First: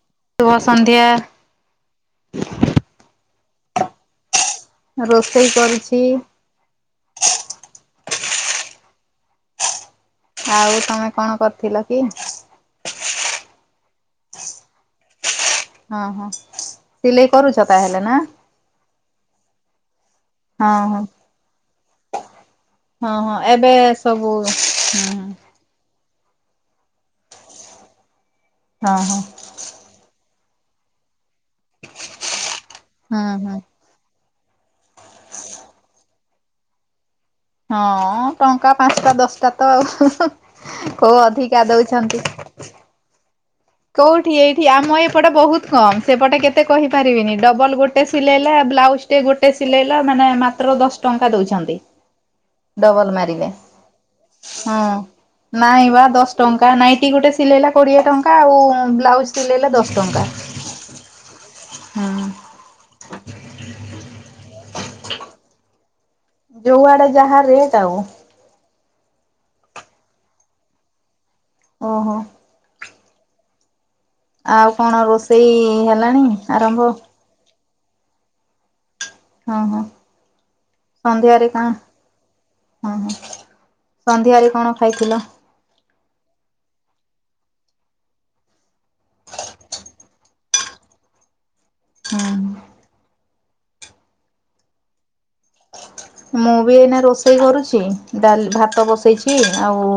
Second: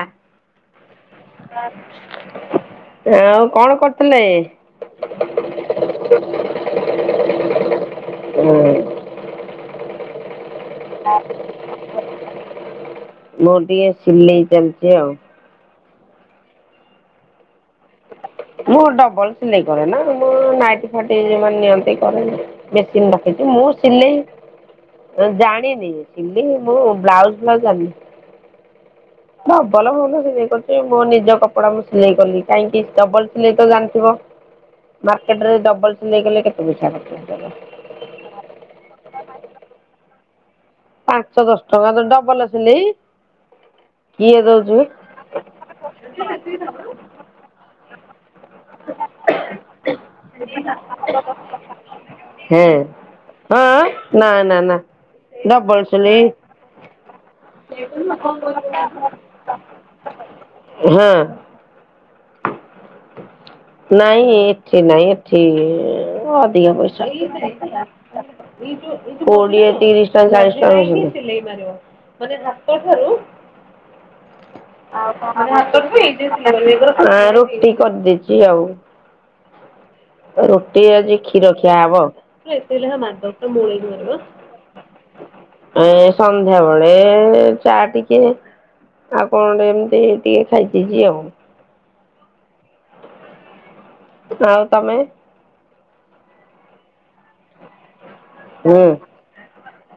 ଆ ଶୁଭ ସନ୍ଧ୍ୟା। ଆଉ କଣ କରୁଥିଲେ ରୋଷେଇ କରୁଛି ହୁଁ ଆଉ ତମେ କଣ କରିଥିଲ କି [unintelligible] ଗୋଟିିଏ ସିଲେଇ ଚାଲିଛି ଆଉ ହଁ ହଁ ସିଲେଇ କରୁଛ ତାହେଲେ ନା ମୁଁ ଡବଲ ସିଲେଇ କରେ ନା ମୋର ହଁ ନାଇଟି ହଁ ଫାଟି ନିଅନ୍ତି କରେନି ମେସିନ୍ ହଁ ହଁ ପକେଇଛି ମୁଁ ଏବେ ସବୁ ହୁଁ ସିଲେଇ ଜାଣିନି। ହେଲେ ମୁଁ ବ୍ଲାଉଜ୍ ଫ୍ଳାଉଜ ଜାଣିନି ହଁ ହଁ ନା ଭଲ ଭଲ ସେ ଦେ ପକେଇ ମୋ ନିଜ କପଡା ମୁଁ ସିଲେଇ କଲି। ଟାଇମ ଟିକେ ଡବଲ ହୁଁ ସିଲେଇ ହୁଁ। ତ ଜାଣିଥିବ। ମାର୍କେଟ ରେ ଡବଲ ସିଲେଇ କଲେ କେତେ ପଇସା ନାଖେ? ହଁ ଟଙ୍କା ପାଞ୍ଚଟା ଦଶଟା ତ ଆଉ। କୋଉ ପାଞ୍ଚ ଅଧିକା ଦଶ ଟଙ୍କାର ଦଉଛନ୍ତି। ଡବଲ ସିଲେଇ। କୋଉଠି କିଏ ଏଇଠି ଦଉଛି ଆମ ଏପଟେ ବହୁତ କମ। ସେପଟେ କେତେ କହିପାରିବିନି ଡବଲ ଗୋଟେ ସିଲେଇଲା ବ୍ଲାଉଜ ଟେ ଗୋଟେ ସିଲେଇଲା ମାନେ ମାତ୍ର ଦଶ ଟଙ୍କା ଦଉଛନ୍ତି। ହଁ ଡବଲ ମାରିଲେ ହଁ ନା ନା ନା ହଁ। ଡବଲ ନାଇଁ ବା ସିଲେଇ ଦଶ ଟଙ୍କା ନାଇଁଟି ଗୋଟେ ସିଲେଇଲା କୋଡିଏ ଟଙ୍କା ଙ୍କା ଆଉ ବ୍ଲାଉଜ ସିଲେଇଲେ ଦଶ ଟଙ୍କା ହଁ ହୁଁ। ନାଇଁ ଏଠି ନାଇଁ ଏଠି। [inaudible] ଓ ଅଧିକା ଯୋଉଆଡେ ପଇସା ଯାହା ରେଟ୍ ଆଉ କୋଡ଼ିଏ ତିରିଶ ଟଙ୍କା ଚାଳିଶ ଟଙ୍କା ବୋଧ ସିଲେଇ ମାରିବ ଓହୋ। ମାନେ ହାତ। [unintelligible] ଆଉ କଣ ରୋଷେଇ ହେଲାଣି ଆରମ୍ଭ? ଆଁ ରୁଟି କରିଦେଇଛି ଆଉ। ହଁ ହଁ ରୁଟି ଆଜି ସନ୍ଧ୍ୟାରେ କ୍ଷୀର କଣ ଖିଆ ହବ ଏ ହଁ ହଁ ସନ୍ଧ୍ୟାରେ କଣ ଖାଇଥିଲ? ସନ୍ଧ୍ୟାବେଳେ ଏ ଚା ଟିକେ ଆଉ କଣ ଏମିତି ଟିକେ ଖାଇଦେଇଚି ଆଉ। ହଁ ହଁ। ଆଉ ତମେ? ମୁଁ ବି ଏଇନା ରୋଷେଇ କରୁଛି। ଡାଲ ଭାତ ହୁଁ ବସେଇଛି ଆଉ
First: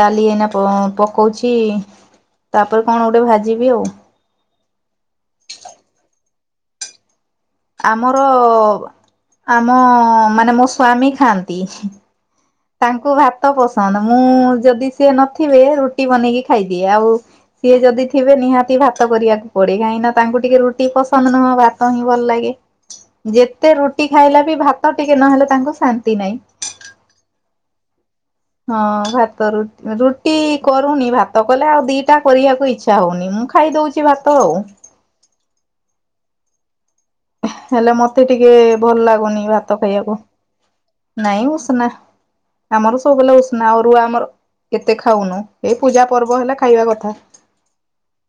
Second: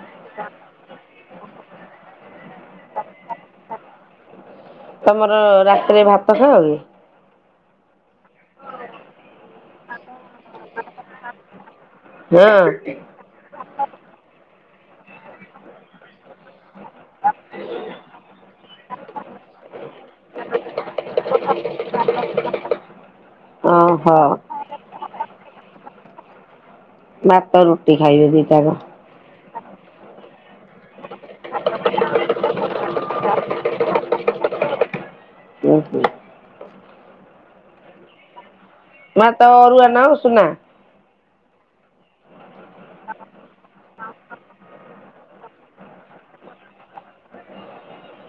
ଡାଲି ଏଇନା ପ ପ ହୋଉଚି ତାପରେ କଣ ଗୋଟେ ଭାଜିବି ଆଉ। ତମର ରାତିରେ ଭାତ ଖାଅ କି? ଆମର ଆମ ମାନେ ମୋ ସ୍ଵାମୀ ଖାଆନ୍ତି ହଁ ତାଙ୍କୁ ଭାତ ପସନ୍ଦ ମୁଁ ଯଦି ସେ ନଥିବେ ରୁଟି ବନେଇକି ଖାଇଦିଏ। ଆଉ ସିଏ ଯଦି ଥିବେ ନିହାତି ଭାତ କରିବାକୁ ପଡେ। କାହିଁକି ତାଙ୍କୁ ଟିକେ ରୁଟି ପସନ୍ଦ ନୁହଁ ଭାତ ହିଁ ଭଲ ଲାଗେ। ଯେତେ ରୁଟି ଓହୋ। ଖାଇଲା ବି ଭାତ ଟିକେ ନହେଲେ ତାଙ୍କୁ ଶାନ୍ତି ତି ନାହିଁ। ଭାତ ରୁଟି। ଖାଇବେ ଦି ଟାଙ୍କ ର ରୁଟି କରୁନି ଭାତ କଲେ ଆଉ ଦିଟା କରିବାକୁ ଇଚ୍ଛା ହଉନି ମୁଁ ଖାଇଦଉଛି ଭାତ ଆଉ। [unintelligible] ହେଲେ ମତେ ଟିକେ। ଭଲ ଲାଗୁନି ଭାତ ଅରୁଆ ନା ଖାଇବାକୁ ଉଷୁନା? ନାଇଁ ଉଷୁନା। ଆମର ସବୁବେଳେ ଉଷନା ଅରୁଆ ଆମର କେତେ ଖାଉନୁ। ଏଇ ପୂଜାପର୍ବ ହେଲା ଖାଇବା କଥା।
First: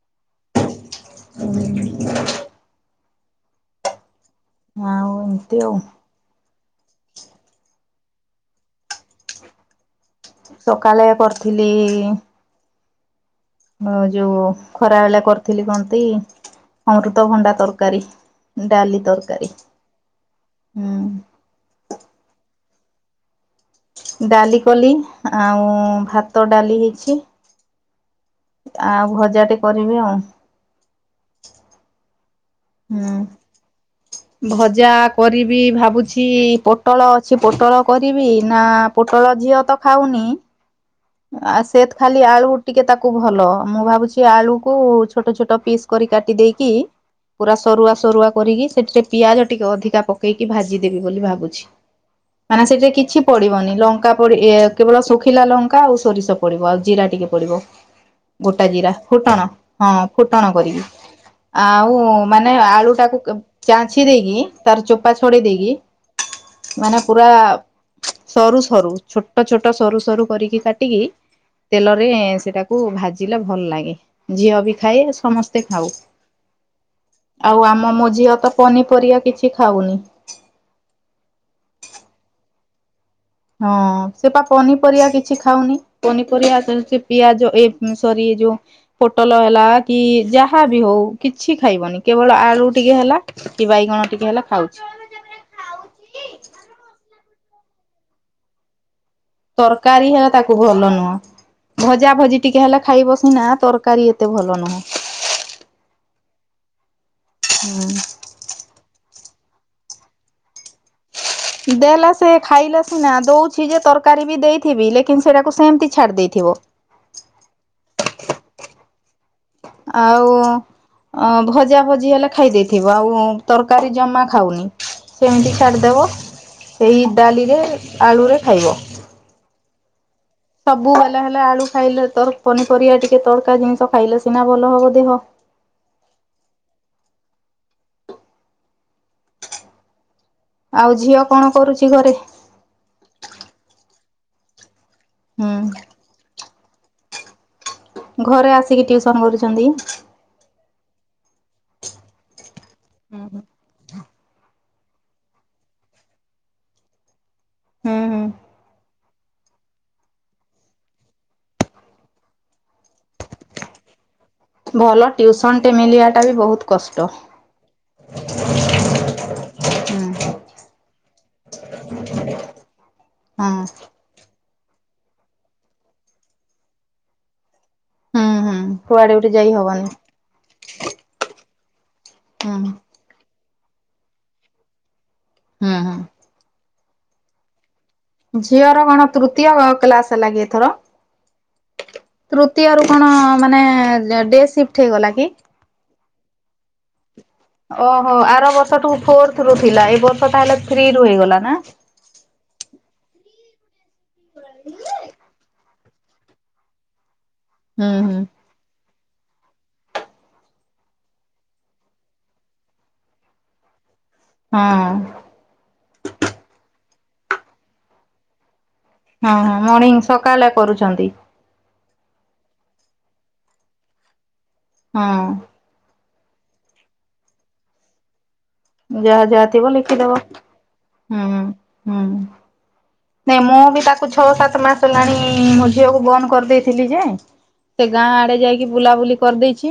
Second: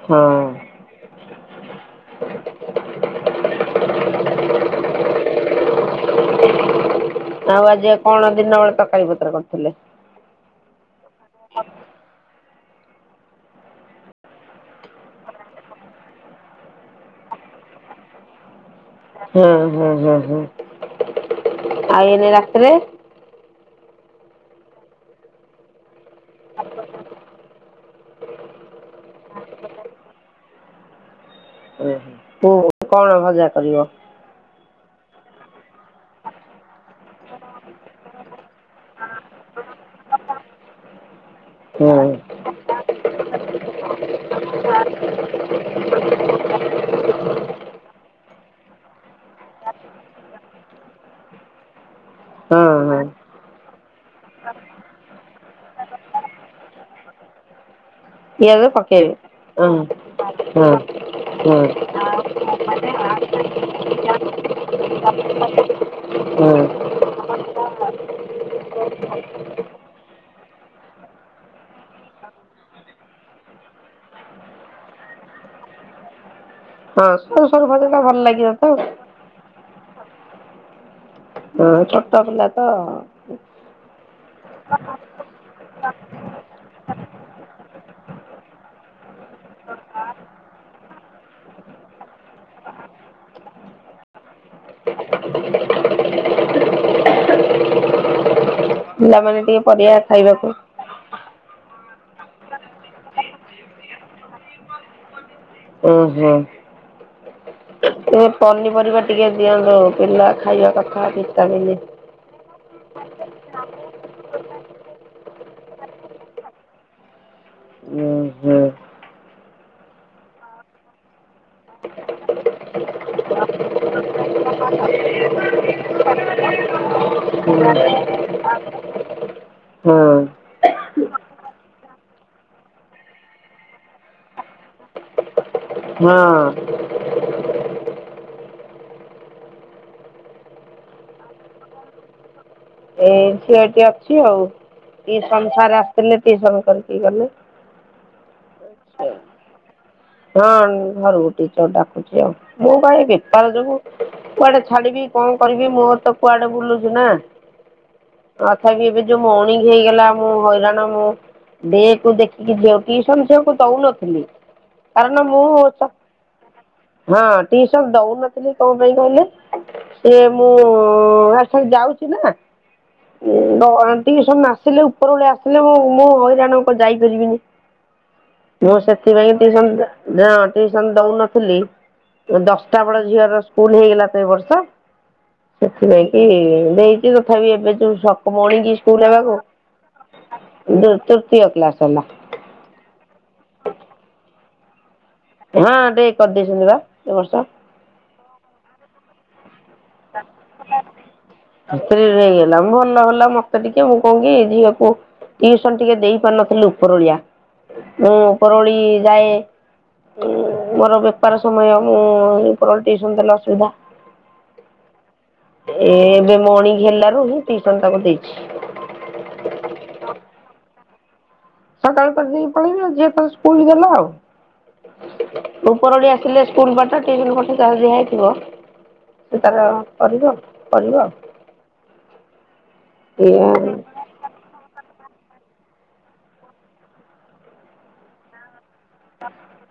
ହଁ ହ ହଁଉ ଏମିତି ଆଉ। ଆଉ ଆଜି ଆଉ କଣ ଦିନବେଳେ ତରକାରୀ ପତ୍ର କରୁଥିଲେ। [unintelligible] ସକାଳେ କରିଥିଲି। ହଁ ଯୋଉ ଖରାବେଳେ କରିଥିଲି କଣତି ଅମୃତଭଣ୍ଡା ତରକାରୀ, ଡାଲି। ତରକାରୀ ହଁ ହଁ ହ ହୁଁ ଆଉ ଏନ ରାତରେ? ଡାଲିି କଲି ଆଉ ଭାତ ଭାତ ଡାଲି ହେଇଛି। ଆଉ ଭଜାଟେ କରିବି ଆଉ। ହୁଁ ହୁଁ। ହୁ କଣ ହୁଁ ଭଜା କରିବ? ଭଜା। କରିବି ଭାବୁଛି ପୋଟଳ ଅଛି ପୋଟଳ କରିବି। ନା ପୋଟଳ ଝିଅ ତ ଖାଉନି। ଆ ସେ ହୁଁ ହଁ ଖାଲି ଆଳୁ ଟିକେ ତାକୁ ଭଲ, ମୁଁ ଭାବୁଛି ଆଳୁକୁ ଛୋଟ ଛୋଟ ପିସ୍ କରି କାଟି ଦେଇକି ପୁରା ସରୁଆ ସରୁଆ। କରିକି ସେଠରେ ପିଆଜ ଟିକେ ଅଧିକା ପକେଇକି ଭାଜିଦେବି ବୋଲି ଭାବୁଛି। ମାନେ ସେଠି ହଁ କିଛି ପଡିବନି ଲଙ୍କା ପଡି ଏ କେବଳ ଶୁଖିଲା ଲଙ୍କା ଆଉ ସୋରିଷ ପଡିବ ଆଉ ଜିରା ଟିକେ ପଡିବ। ପିଆଜ ଗୋଟା ଜିରା ପକେଇବେ ଫୁଟଣ ହଁ ଫୁଟଣ ହଁ। କରିବି ହୁଁ ଆଉ ମାନେ ଆଳୁଟାକୁ ଛାଞ୍ଚି ଦେଇକି ତାର ଚୋପା ଛଡିେଇ ଦେଇକି ହୁଁ ମାନେ ପୁରା ସରୁ ସରୁ ଛୋଟ ଛୋଟ ସରୁ ସରୁ କରିକି। କାଟିକି ତେଲରେ ସେଟାକୁ ଭାଜିଲେ ଭଲ ଲାଗେ ଝିଅ ବି ଖାଏ ସମସ୍ତେ ଖାଉ। ହଁ ସରୁ ସରୁ ଆଉ ଭଜା ଆମ ଟା ମୋ ଭଲ ଝିଅ ଲାଗିବ ତ ପନିପରିବା କିଛି ଖାଉନି। ହଁ ଛୋଟ ପିଲା ତ। ହଁ ସେ ପା ପନିପରିବା କିଛି ଖାଉନି ପନିପରିବା ଆସ ପିଆଜ ଏ ସରି ଯୋଉ ପୋଟଲ ହେଲା କି ଯାହା ବି ହଉ କିଛି ଖାଇବନି କେବଳ ଆଳୁ ଟିକେ ହେଲା କି ବାଇଗଣ ଟିକେ ହେଲା ଖାଉଛି ପିଲାମାନେ ଟିକେ ପରଡିଆ ତରକାରୀ ହେଲା ଖାଇବାକୁ ତାକୁ ଭଲ ନୁହଁ। ଭଜା ଭଜି ଟିକେ ହେଲେ ଖାଇବ ସିନା ତରକାରୀ ଏତେ ଭଲ ନହଁ ଉ ହ ହୁଁ ସେ ପନିପରିବା ଟିକେ ଦିଅନ୍ତୁ ପିଲା ଖାଇବା କଥା ଭିଟାମିନ୍ ଦେଲା ସେ ଖାଇଲା ସେ ନା ଦଉଛି ଯେ ତରକାରୀ ବି ଦେଇଥିବି ଲେକନ୍ ସେଟାକୁ ସେମିତି ଛାଡି ଦେଇଥିବ ଉଁ ହୁଁ ଆଉ ଭଜା ଭଜି ହେଲେ ଖାଇ ଦେଇେଥିବ ଆଉ ତରକାରୀ ଜମା ଖାଉନି ସେମିତି ଛାଡ଼ିଦେବ ସେଇ ଡାଲିରେ ହଁ ଆଳୁରେ ଖାଇବ ସବୁ ବେଳେ ହେଲା ଆଳୁ ଖାଇଲେ ତ ପନିପରିବା ଟିକେ ତରକା ଜିନିଷ ଖାଇଲେ ସିନା ଭଲ ହବ ଦେହ । ହଁ। ଆଉ ଝିଅ କଣ କରୁଛି ଘରେ? ସିଏ ଏଇଠି ଅଛି ଆଉ ଏ ସଂସାର ହୁଁ ଆସିଥିଲେ କି [unintelligible] ଗଲେ ଘରେ ଆସିକି ଟ୍ୟୁସନ କରୁଛନ୍ତି? ହଁ ଘରୁ ଗୋଟେ ଛୁଆ ଡାକୁଛି ଆଉ ବୋଉ ଭାଇ ବେପାର ଯଗୁ କୁଆଡେ ଛାଡିବି କଣ କରିବି ମୋର ତ କୁଆଡେ ବୁଲୁଛୁ ନା ହୁଁ ହୁଁ [unintelligible] ଯୋଉ ମଣିଗ ହେଇଗଲା ମୁଁ ହଇରାଣ ମୁ ଦେହକୁ ଦେଖିକି ଝିଅ ଟ୍ୟୁସନ ଝଅକୁ ଦଉନଥିଲି ଭଲ କାରଣ ଟିଉସନ ଟେ ମୁଁ- ମିଳିବାଟା ବି ବହୁତ କଷ୍ଟ। ହଁ ଟ୍ୟୁସନ ଦଉନଥିଲି କଣ ପାଇଁ କହିଲେ ସିଏ ହୁଁ ମୁଁ ହ ଆଜି ଠାରୁ ଯାଉଛି ନା ହଁ। ଟିଉସନ ନା ଆସିଲେ ଉପର ବେଳେ ଆସିଲେ ମୁଁ -ମୁଁ ହଇରାଣ ଆଉ ଯାଇପାରିବିନି ହୁଁ ହୁଁ କୁଆଡେ ଉଠି ଯାଇ ହବନି ଟ୍ୟୁସନ ଦଉନଥିଲି ହୁଁ ଦଶଟା ବେଳେ ଝିଅର ସ୍କୁଲ ହେଇଗଲା ତ ଏ ବର୍ଷ ହୁଁ ସେଥି ନାଇଁ ହୁଁ କିି ଦେଇ ତଥା ବି ଏବେ ଯୋଉ ସକ ମଣିକି ଝିଅର ସ୍କୁଲ କଣ ହେବାକୁ ତୃତୀୟ କ୍ଲାସ ହେଲା କି ଏଥର ତୃତୀୟ କ୍ଲାସ ହେଲା ତୃତୀୟରୁ କଣ ମାନେ ଡେ ସିପ [unintelligible] ହଁ ଡେ କରିଦେଇଛନ୍ତି ବା। ଏବର୍ଷ ହଁ ଆର ବର୍ଷ ଠୁ ଫୋର୍ଥ ରୁ ଥିଲା ଏ ବର୍ଷ ତାହଲେ ଫ୍ରି ରୁ ହେଇଗଲା ନା? ମୋତେ ଟିକ ମୁଁ କଣ କିି ଝିଅ ପୁଅ କୁ ଟିକେ ଦେଇ ପାରୁ ନଥିଲୁ ଉପରଓଳିଆ। ହୁଁ ଉପରଓଳି ଯାଏ ମୋର ବେପାର ସମୟ ମୁଁ ଉପରଓଳି ଟ୍ୟୁସନ ଦେଲେ ଅସୁବିଧା । ହଁ ଏ ଏବେ ମଣିଙ୍ଗି ହେଲା ହଉ ମୁଁ ଟିଉସନ ତାକୁ ଦେଇଛି। ହଁ ହଁ ମର୍ଣିଂ ସକାଳେ କରୁଛନ୍ତି? ସକାଳୁ ପେଢେକି ପଳେଇବି ଝିଅ ତାର ସ୍କୁଲ ଦେଲା ଆଉ ହଁ ଥିଲେ ସ୍କୁଲ ପାଠ ଟିଉସନ ପାଠ ଯାହା ଦିଆହେଇଥିବା ଯାହା ଯାହା ଥିବ ଲେଖିଦବ କରିବ ଆଉ ହୁଁ ହୁଁ ନାଇ ଏଇଆ ମୁଁ ଆଉ ବି ତାକୁ ଛଅ ସାତ ମାସ ହେଲାଣି ମୋ ଝିଅକୁ ବନ୍ଦ କରିଦେଇଥିଲି ଯେ ସେ ଗାଁ ଆଡେ ଯାଇକି କି ବୁଲାବୁଲି କରିଦେଇଛି।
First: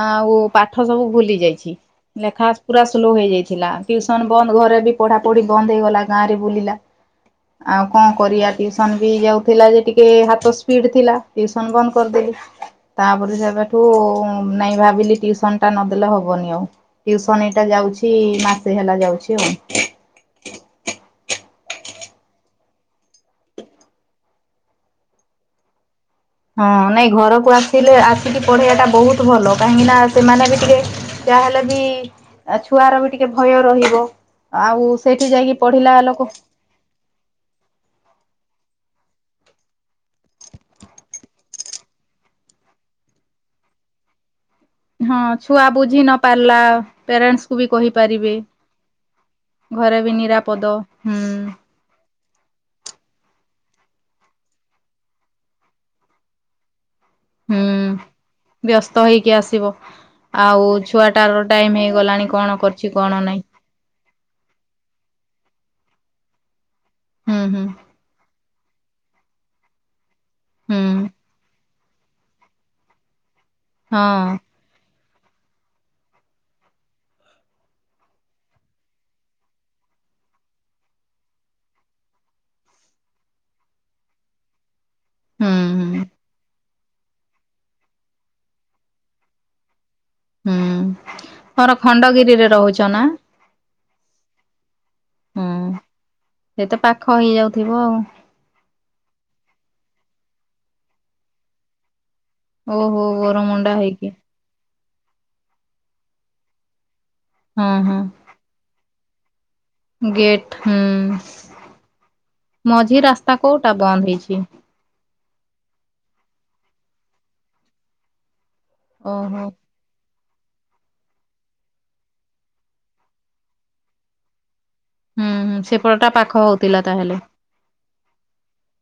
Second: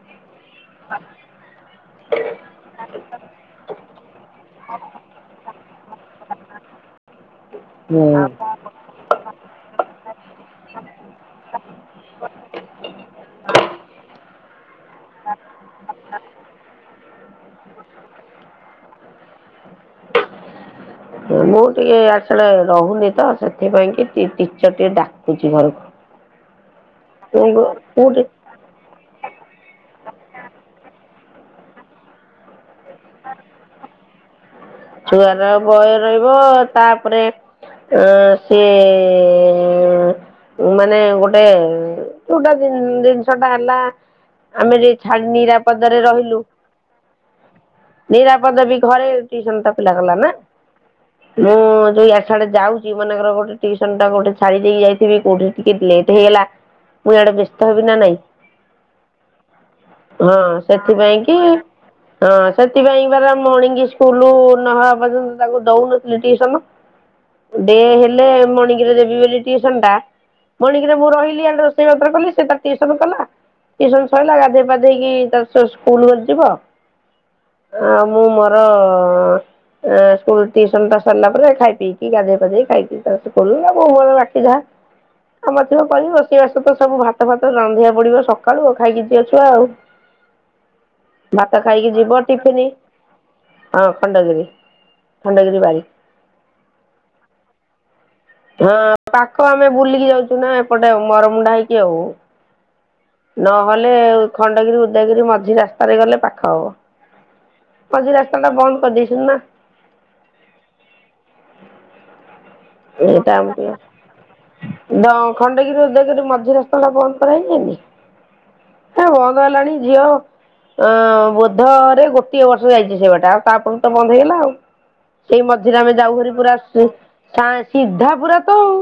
ଆଉ ପାଠ ସବୁ ଭୁଲି ଯାଇଛି ଲେଖା ପୁରା ସ୍ଲୋ ହେଇଯାଇଥିଲା ଟିଉସନ ବନ୍ଦ ଘରେ ବି ପଢା ପଢି ବନ୍ଦ ହେଇ ଗଲା ଗାଁ ରେ ବୁଲିଲା। ଆଉ କଣ କରିବା ହୁଁ। ଟିଉସନ ବି ଯାଉଥିଲା ଯେ ଟିକେ ହାତ ସ୍ପିଡ ଥିଲା ଟିଉସନ ବନ୍ଦ କରିଦେଲି ତାପରେ ସେବେଠୁ ନାଇଁ ଭାବିଲି ଟିଉସନ ଟା ନଦେଲେ ହବନି ଆଉ ଶନି ଟା ଯାଉଛି ମାସେ ହେଲା ଯାଉଛି ଆଉ ମୁଁ ଟିକେ ଆସିଲେ ରହୁନି ତ ସେଥିପାଇଁ କି ଟିଚର ଟିଏ ଡାକୁଛି ଘରକୁ। ହଁ ନାଇଁ ମୁଁ ଘରକୁ ଆସିଲେ ଗୋଟେ ଆସିକି ପଢେଇବା ଟା ବହୁତ ଭଲ କାହିଁକି ନା ସେମାନେ ବି ଟିକେ ଯାହାହେଲେ ବି ଛୁଆର ବି ଟିକେ ଭୟ ରହିବ। ଆଉ ସେଇଠି ଛୁଆର ଯାଇକି ଭୟ ପଢିଲା ଲୋକ ରହିବ ତାପରେ ଉଁ ସିଏ ଏଁ ଏଁ ଏଁ ମାନେ ଗୋଟେ ଯୋଉଟା ଜିନିଷ ଟା ହେଲା ଆମେ ଯାଇ ଛାଡି ହଁ ଛୁଆ ବୁଝି ନିରାପଦରେ ନ ରହିଲୁ ପାରିଲା ପ୍ୟାରେଣ୍ଟସ୍ କୁ ବି କହିପାରିବେ। ନିରାପଦ ବି ଘରେ ଜିବନ୍ତ। ଘରେ ବି ଲଗଲାନା ନିରାପଦ ହୁଁ ମୁଁ ଯୋଉ ଇଆଡେ ସିଆଡେ ଯାଉଛି ମନେକର ଗୋଟେ ଟିୟୁସନ ଟା ଗୋଟେ ଛାଡି ଦେଇକି ଯାଇଥିବି କୋଉଠି ଟିକେ ଲେଟ୍ ହେଇଗଲା ମୁଁ ଇଆଡେ ବ୍ୟସ୍ତ ହୁଁ ହେବି ନା ନାଇଁ ବ୍ୟସ୍ତ ହେଇକି ଆସିବ। ହଁ ଆଉ ସେଥିପାଇ କି ଛୁଆଟାର ଟାଇମ ହେଇଗଲାଣି କଣ ହଁ କରିଛି ସେଥିପାଇଁ କଣ ବାରା ନାଇଁ ମାଣିଙ୍ଗି ସ୍କୁଲ ପର୍ଯ୍ୟନ୍ତ ତାକୁ ଦଉନଥିଲି ଟିଉସନ ହୁଁ ହୁଁ। ଡେ ହେଲେ ମଣି ଦେବି ବୋଲି ଟିଉସନ ଟା ହୁଁ ମଣିଙ୍ଗି ରେ ମୁଁ ରହିଲି ଆଡେ ରୋଷ ସେ ଅଡର୍ କାଲେ, ସେ ତା ଟିଉସନ କଲା ଇଏ ସବୁ ସଇଲା ହଁ ଗାଧେଇ ପାଧେ ଦେଇକି ତା ସହ ସ୍କୁଲ୍ ଯିବ, ଆଉ ମୁଁ ମୋର ଆଁ, ସ୍କୁଲ୍ ଟିଉସନ ଟା ସରିଲା ପରେ ଖାଇ ପିଇକି ଗାଧେଇେ ପାଧେଇ ଖାଇପିଇ ତା ସହ କଲା ମୁଁ ମୋର ବାକି ଯାହା ହୁଁ କାମ ଥିବ ହୁଁ କରିବି ରୋଷେଇ ବାସ ତ ସବୁ ଭାତ ଫାତ ରାନ୍ଧିବାକୁ ପଡିବ ସକାଳୁ ଆଉ, ଖାଇକି ଯିବ ଛୁଆ ଆଉ। ହୁଁ ଭାତ ତୋର ଖାଇକି ଯିବ ଖଣ୍ଡଗିରିରେ ଟିଫିନି ରହୁଛ ନା? ହଁ ଖଣ୍ଡଗିରି। ହୁଁ, ଖଣ୍ଡଗିରି ବାରି ସେ ତ ପାଖ ହେଇଯାଉଥିବ ଆଉ। ହଁ ପାଖ ଆମେ ବୁଲିକି ଯାଉଚୁ ନା ଏପଟେ ଆଉ ମରମୁଣ୍ଡା ହେଇକି ଆଉ। ଆଉ ଓହୋ ବରମୁଣ୍ଡା ନହେଲେ ହେଇକି ଖଣ୍ଡଗିରି ଉଦ୍ ଉଦୟଗିରି ମଝି ରାସ୍ତାରେ ଗଲେ ପାଖ ହବ। ହଁ ହଁ। ଆଜି ରାସ୍ତା ଟା ବନ୍ଦ କରିଦେଇ ହେ ନା। ଗେଟ୍ ହୁଁ ମଝି ରାସ୍ତା କୋଉଟା ଏଇଟା ବନ୍ଦ ହେଇଛି? ଖଣ୍ଡଗିରି ଉଦୟଗିରି ମଝି ରାସ୍ତା ଟା ବନ୍ଦ କରାହେଇଯାଇନି। ହେ ବନ୍ଦ ଓହୋ। ହେଲାଣି ଝିଅ ଅ, ବୋଧରେ ଗୋଟିଏ ବର୍ଷ ଯାଇଚି ସେବାଟା ଆଉ ତାପରକୁ ତ ବନ୍ଦ ହେଇଗଲା ଆଉ। ହୁଁ, ସେଇ ହୁଁ ସେପଟଟା ପାଖ ହଉଥିଲା ତାହେଲେ। ହଁ ସିଧାପୁରା ତ ଆଉ,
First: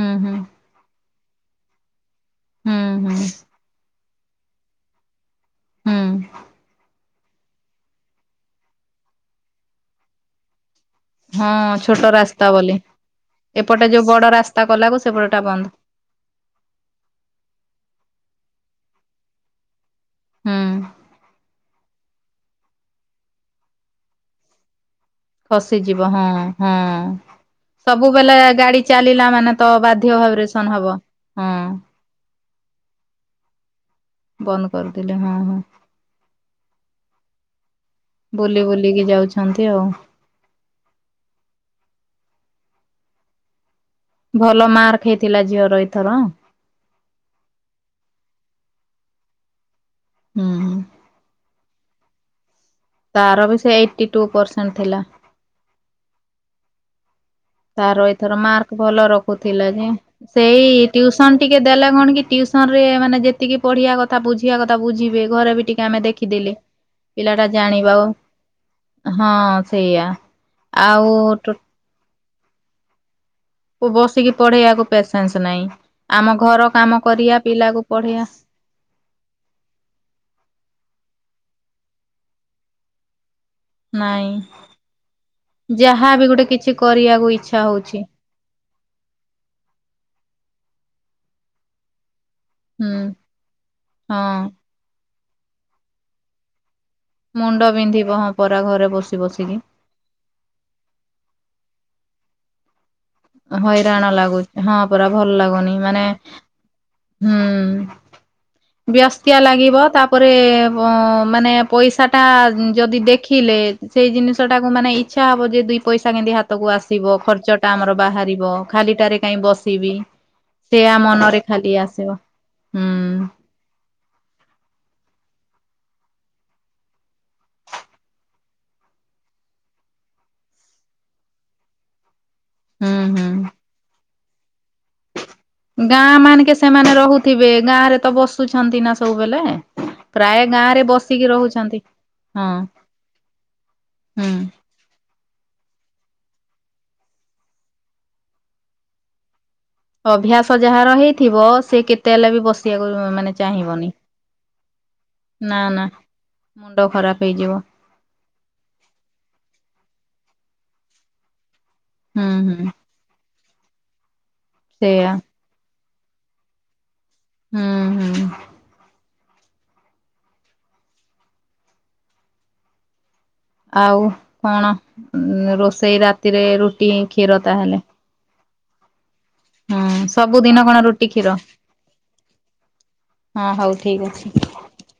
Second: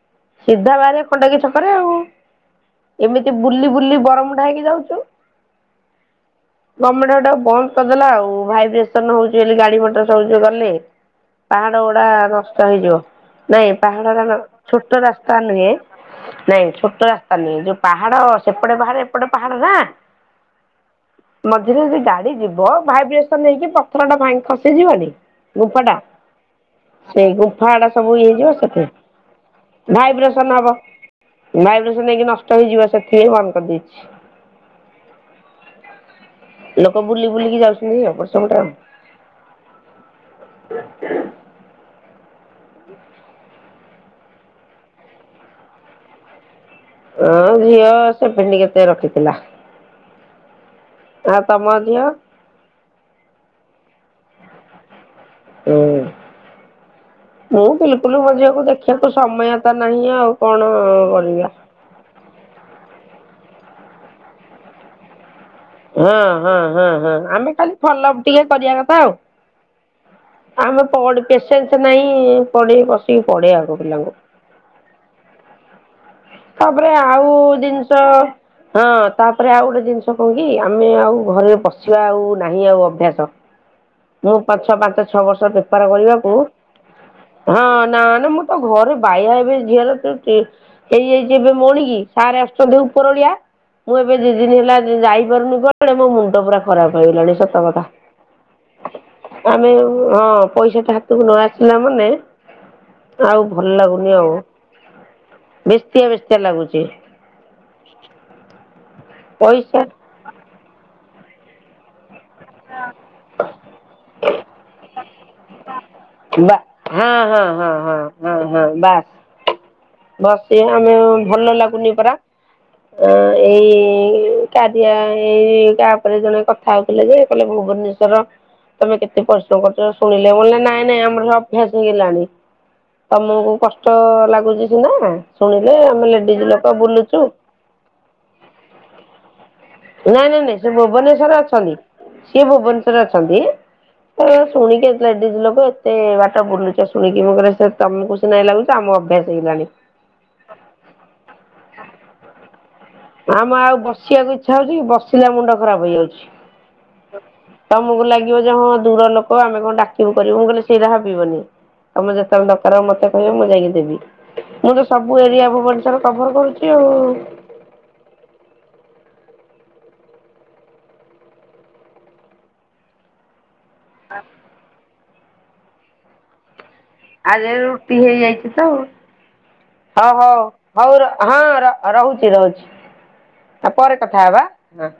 ହୁଁ ହୁଁ ସିଧା ବାହାରିବା ଖଣ୍ଡଗିରି ଛକରେ ଆଉ ହୁଁ ହୁଁ ଏମିତି ବୁଲି ବୁଲି ବରମ୍ ମୁଡା ହେଇକି ଯାଉଛୁ। ହୁଁ, ଆମର ହେଟା ବନ୍ଦ କରିଦେଲା ଆଉ ଭାଇବ୍ରେସନ୍ ହଉଚି ବୋଲି ଗାଡି ମଟର ସବୁ ଯେ ଗଲେ। ହଁ ପାହଡ଼ ଛୋଟ ଗୁଡା ରାସ୍ତା ନଷ ବୋଲି। ରହିଯିବ, ନାଇଁ ଏପଟେ ଯୋଉ ବଡ ପାହାଡର ରାସ୍ତା କଲାକୁ ଛୋଟ ସେପଟଟା ରାସ୍ତା ବନ୍ଦ ନୁହେଁ, ନାଇଁ ଛୋଟ ରାସ୍ତା ନୁହେଁ ଯୋଉ ପାହାଡ ସେ ଏପେ ବାହାରେ ଏପଟେ ପାହାଡ଼ ନା ହୁଁ, ଝିରେ ଯଦି ଗାଡି ଯିବ ଭାଇବ୍ରେସନ୍ ହେଇକି ପଥର ଟା ଭାଙ୍ଗ ଖସିଯିବନି। ଖସିଯିବ ହଁ ହଁ। ସେ ଗୁମ୍ଫାଡା ସବୁ ଇଏ ସବୁବେଳେ ହେଇଯିବ ଗାଡି ସେଠ ଚାଲିଲା ମାନେ ତ ବାଧ୍ୟ ଭାଇବ୍ରେସନ ହବ ହଁ ଭାଇବ୍ରେସନ ନେଇକି ନଷ୍ଟ ହେଇଯିବ ସେଥି ବନ୍ଦ କରିଦେଇଛି। ବନ୍ଦ କରିଦେଲେ ହଁ ହଁ। ଲୋକ ବୁଲି ବୁଲିକି ଯାଉଛନ୍ତି ଆଉ ଅପଟ ସେପଟେ ବୁଲି ଆଉ। ବୁଲିକି ଯାଉଛନ୍ତି ଆଉ ହ ଭଲ ମାର୍କ ହେଇଥିଲା ଝିଅର ଏଇଥର। ହଁ ଝିଅ ସେଭେଣ୍ଟି କେତେ ରଖିଥିଲା। ଉଁ ହୁଁ। ଆଉ ତମ ଝିଅ। ତାର ବି ସେ ଏଇଟି ଟୁ ପରସେଣ୍ଟ ଥିଲା। ମୁଁ ତାର ବିଲକୁଲ ମୋ ଏଥର ଝିଅକୁ ମାର୍କ ଭଲ ଦେଖିବାକୁ ସମୟ ରଖୁଥିଲା ତ ଯେ ନାହିଁ ଆଉ କଣ ସେଇ ଟିଉସନ କରିବା। ଟିକେ ଦେଲା କଣ କି ଟିଉସ ରେ ମାନେ ଯେତିକି ପଢିବା କଥା ବୁଝିବା କଥା ବୁଝିବେ। ଘରେ ବି ଟିକେ ଆମେ ହଁ ଦେଖିଦେଲେ ହଁ ହଁ ହଁ ପିଲା ଟା ଆମେ ଖାଲି ଜାଣିବା ଫାଲପ ଟିକେ କରିବା କଥା ଆଉ ହଁ ସେଇଆ। ଆମେ ଆଉ ପଢ଼ ଟୋ ପେସେନ୍ସ ନାହିଁ। [unintelligible] ଟିକେ ପଢେଇ ଆକୁ ପିଲାଙ୍କୁ ବସିକି ପଢେଇବାକୁ ପେସେନ୍ସ ନାହିଁ। ଆମ ଘର ତାପରେ କାମ ଆଉ କରିବା ପିଲାକୁ ଜିନିଷ ପଢେଇବା ହଁ ତାପରେ ଆଉ ଗୋଟେ ଜିନିଷ କହୁ ଆମେ ଆଉ ଘରେ ପସିବା ଆଉ ନାହିଁ ଆଉ ଅଭ୍ୟାସ। ନାଇଁ ମୁଁ ପାଛୁଆ ପାଞ୍ଚ ଛଅ ବର୍ଷ ବେପାର ଯାହା ବି କରିବାକୁ ଗୋଟେ କିଛି କରିବାକୁ ଇଚ୍ଛା ହଁ ହଉଛି ନା ନା ମୁଁ ତ ଘରେ ବାଇଆ ହେବି ଝିଅଲୋ ତୁ ଟି ଏଇ ଏଇ ଯିବେ ମଉଣିିକି ସାର୍ ଆସୁଛନ୍ତି ହୁଁ ଉପରଓଳିଆ ମୁଁ ଏବେି ହଁ ଦିନି ହେଲା ଯାଇ [unintelligible] ମୋ ମୁଣ୍ଡ ପୁରା ଖରାପ ହେଇଗଲାଣି ସତ ମୁଣ୍ଡ କଥା ବିନ୍ଧିବ ହଁ ପରା ଘରେ ବସି ବସିକି ଆମେ ହଁ ପଇସାଟା ହାତକୁ ନ ଆସିଲା ମାନେ ଆଉ ଭଲ ହଇରାଣ ଲାଗୁନି ଆଉ ଲାଗୁ ହଁ ପରା ଭଲ ଲାଗୁନି ମାନେ ବେସ୍ତିଆ ବେସ୍ତିଆ ଲାଗୁଛି ହୁଁ ବ୍ୟସ୍ତିଆ ପଇସା ଲାଗିବ ତାପରେ ମାନେ ପଇସା ଟା ଯଦି ଦେଖିଲେ ସେଇ ଜିନିଷଟାକୁ ମାନେ ଛା ହବ ଯେ ଦୁଇ ପଇସା କେମିତି ବା ହାତକୁ ଆସିବ ହଁ ହଁ ଖର୍ଚ୍ଚ ଟା ହଁ ଆମର ରିବ ଖାଲି ଟାରେ କାଇଁ ବ ବସିଆ ଆମେ ଆଉ ଭଲ ଖାଲି ଲାଗୁନି ଆସିବ ପରା ହୁଁ ଏଇ କାରିଆ ଏଇଟା ଆପ ରେ ଜଣେ କଥା ହଉଥିଲେ ଯେ କହିଲେ ଭୁବନେସ୍ୱର ତମେ କେତେ ପରିଶ୍ରମ କରଛ ଶୁଣିଲେ ମୁଁ କହିଲି ନାଇଁ ନାଇଁ ଆମର ଅଭ୍ୟାସ ହେଇଗଲାଣି। ହୁଁ ହୁଁ ତମକୁ କଷ୍ଟ ଲାଗୁଚି। କି ନା। ଗାଁ ମାନିକେ ସେମାନେ ରହୁଥିବେ ଗାଁ ରେ ତ ବସୁଛନ୍ତି ନା ସବୁବେଳେ ନାଇଁ ପ୍ରାୟ ନାଇଁ ନାଇଁ ଗାଁ ସେ ରେ ବସିକି ଭୁବନେଶ୍ଵର ଅଛନ୍ତି ରହୁଛନ୍ତି ସିଏ ହଁ ଭୁବନେଶ୍ଵର ଅଛନ୍ତି ହୁଁ ଶୁଣିକି ଲୋକ ଏତେ ବାଟ ବୁଲୁଛ ଶୁଣିକି ମ କରେ ସେ ତମକୁ ସ ନାଇଁ ଲାଗୁଛ ଆମ ଅଭ୍ୟାସ ହେଇଗଲାଣି ଅଭ୍ୟାସ ଯାହାର ହେଇଥିବ ସେ କେତେ ହେଲେ ବି ବସି ଆମେ ଆଉ ବସିବାକୁ ଛା ହଉଛି ବସିଲା ମୁଣ୍ଡ ନା ନା ଖରାପ ମୁଣ୍ଡ ଖରାପ ହେଇଯାଉଛି ହେଇଯିବ ତମକୁ ଲାଗିବ ଯେ ହଁ ଦୂର ଲୋକ ଆମେ କଣ ଡାକିବୁ। କରିବ କହିଲେ ସେଇଟା ଭାବିବନି ତମେ ହୁଁ ଯେତେବେଳେ ହୁଁ ଦର ମତେ କହିବନି ଯାଇକି ଦେବି। ମୁଁ ତ ସେଇଆ ସବୁ ଏରିଆ କୁ ବ ର କଭର କରୁଛି ଆଉ। ହୁଁ ହୁଁ। ଆଉ କଣ? ଉଁ ରୋଷେଇ ରାତିରେ ରୁ ଆଜି ରୁଟି ହେଇଯାଇଛି। ତଉ ହୁଁ ହଉ ହଉ ସବୁଦିନ କଣ ରୁଟି ହଉ କ୍ଷୀର ହଁ ର ରହୁଛି ରହୁଛି ହଁ ହଉ ଆଉ ପରେ ଠିକ କଥା ଅଛି ହବା ହଁ।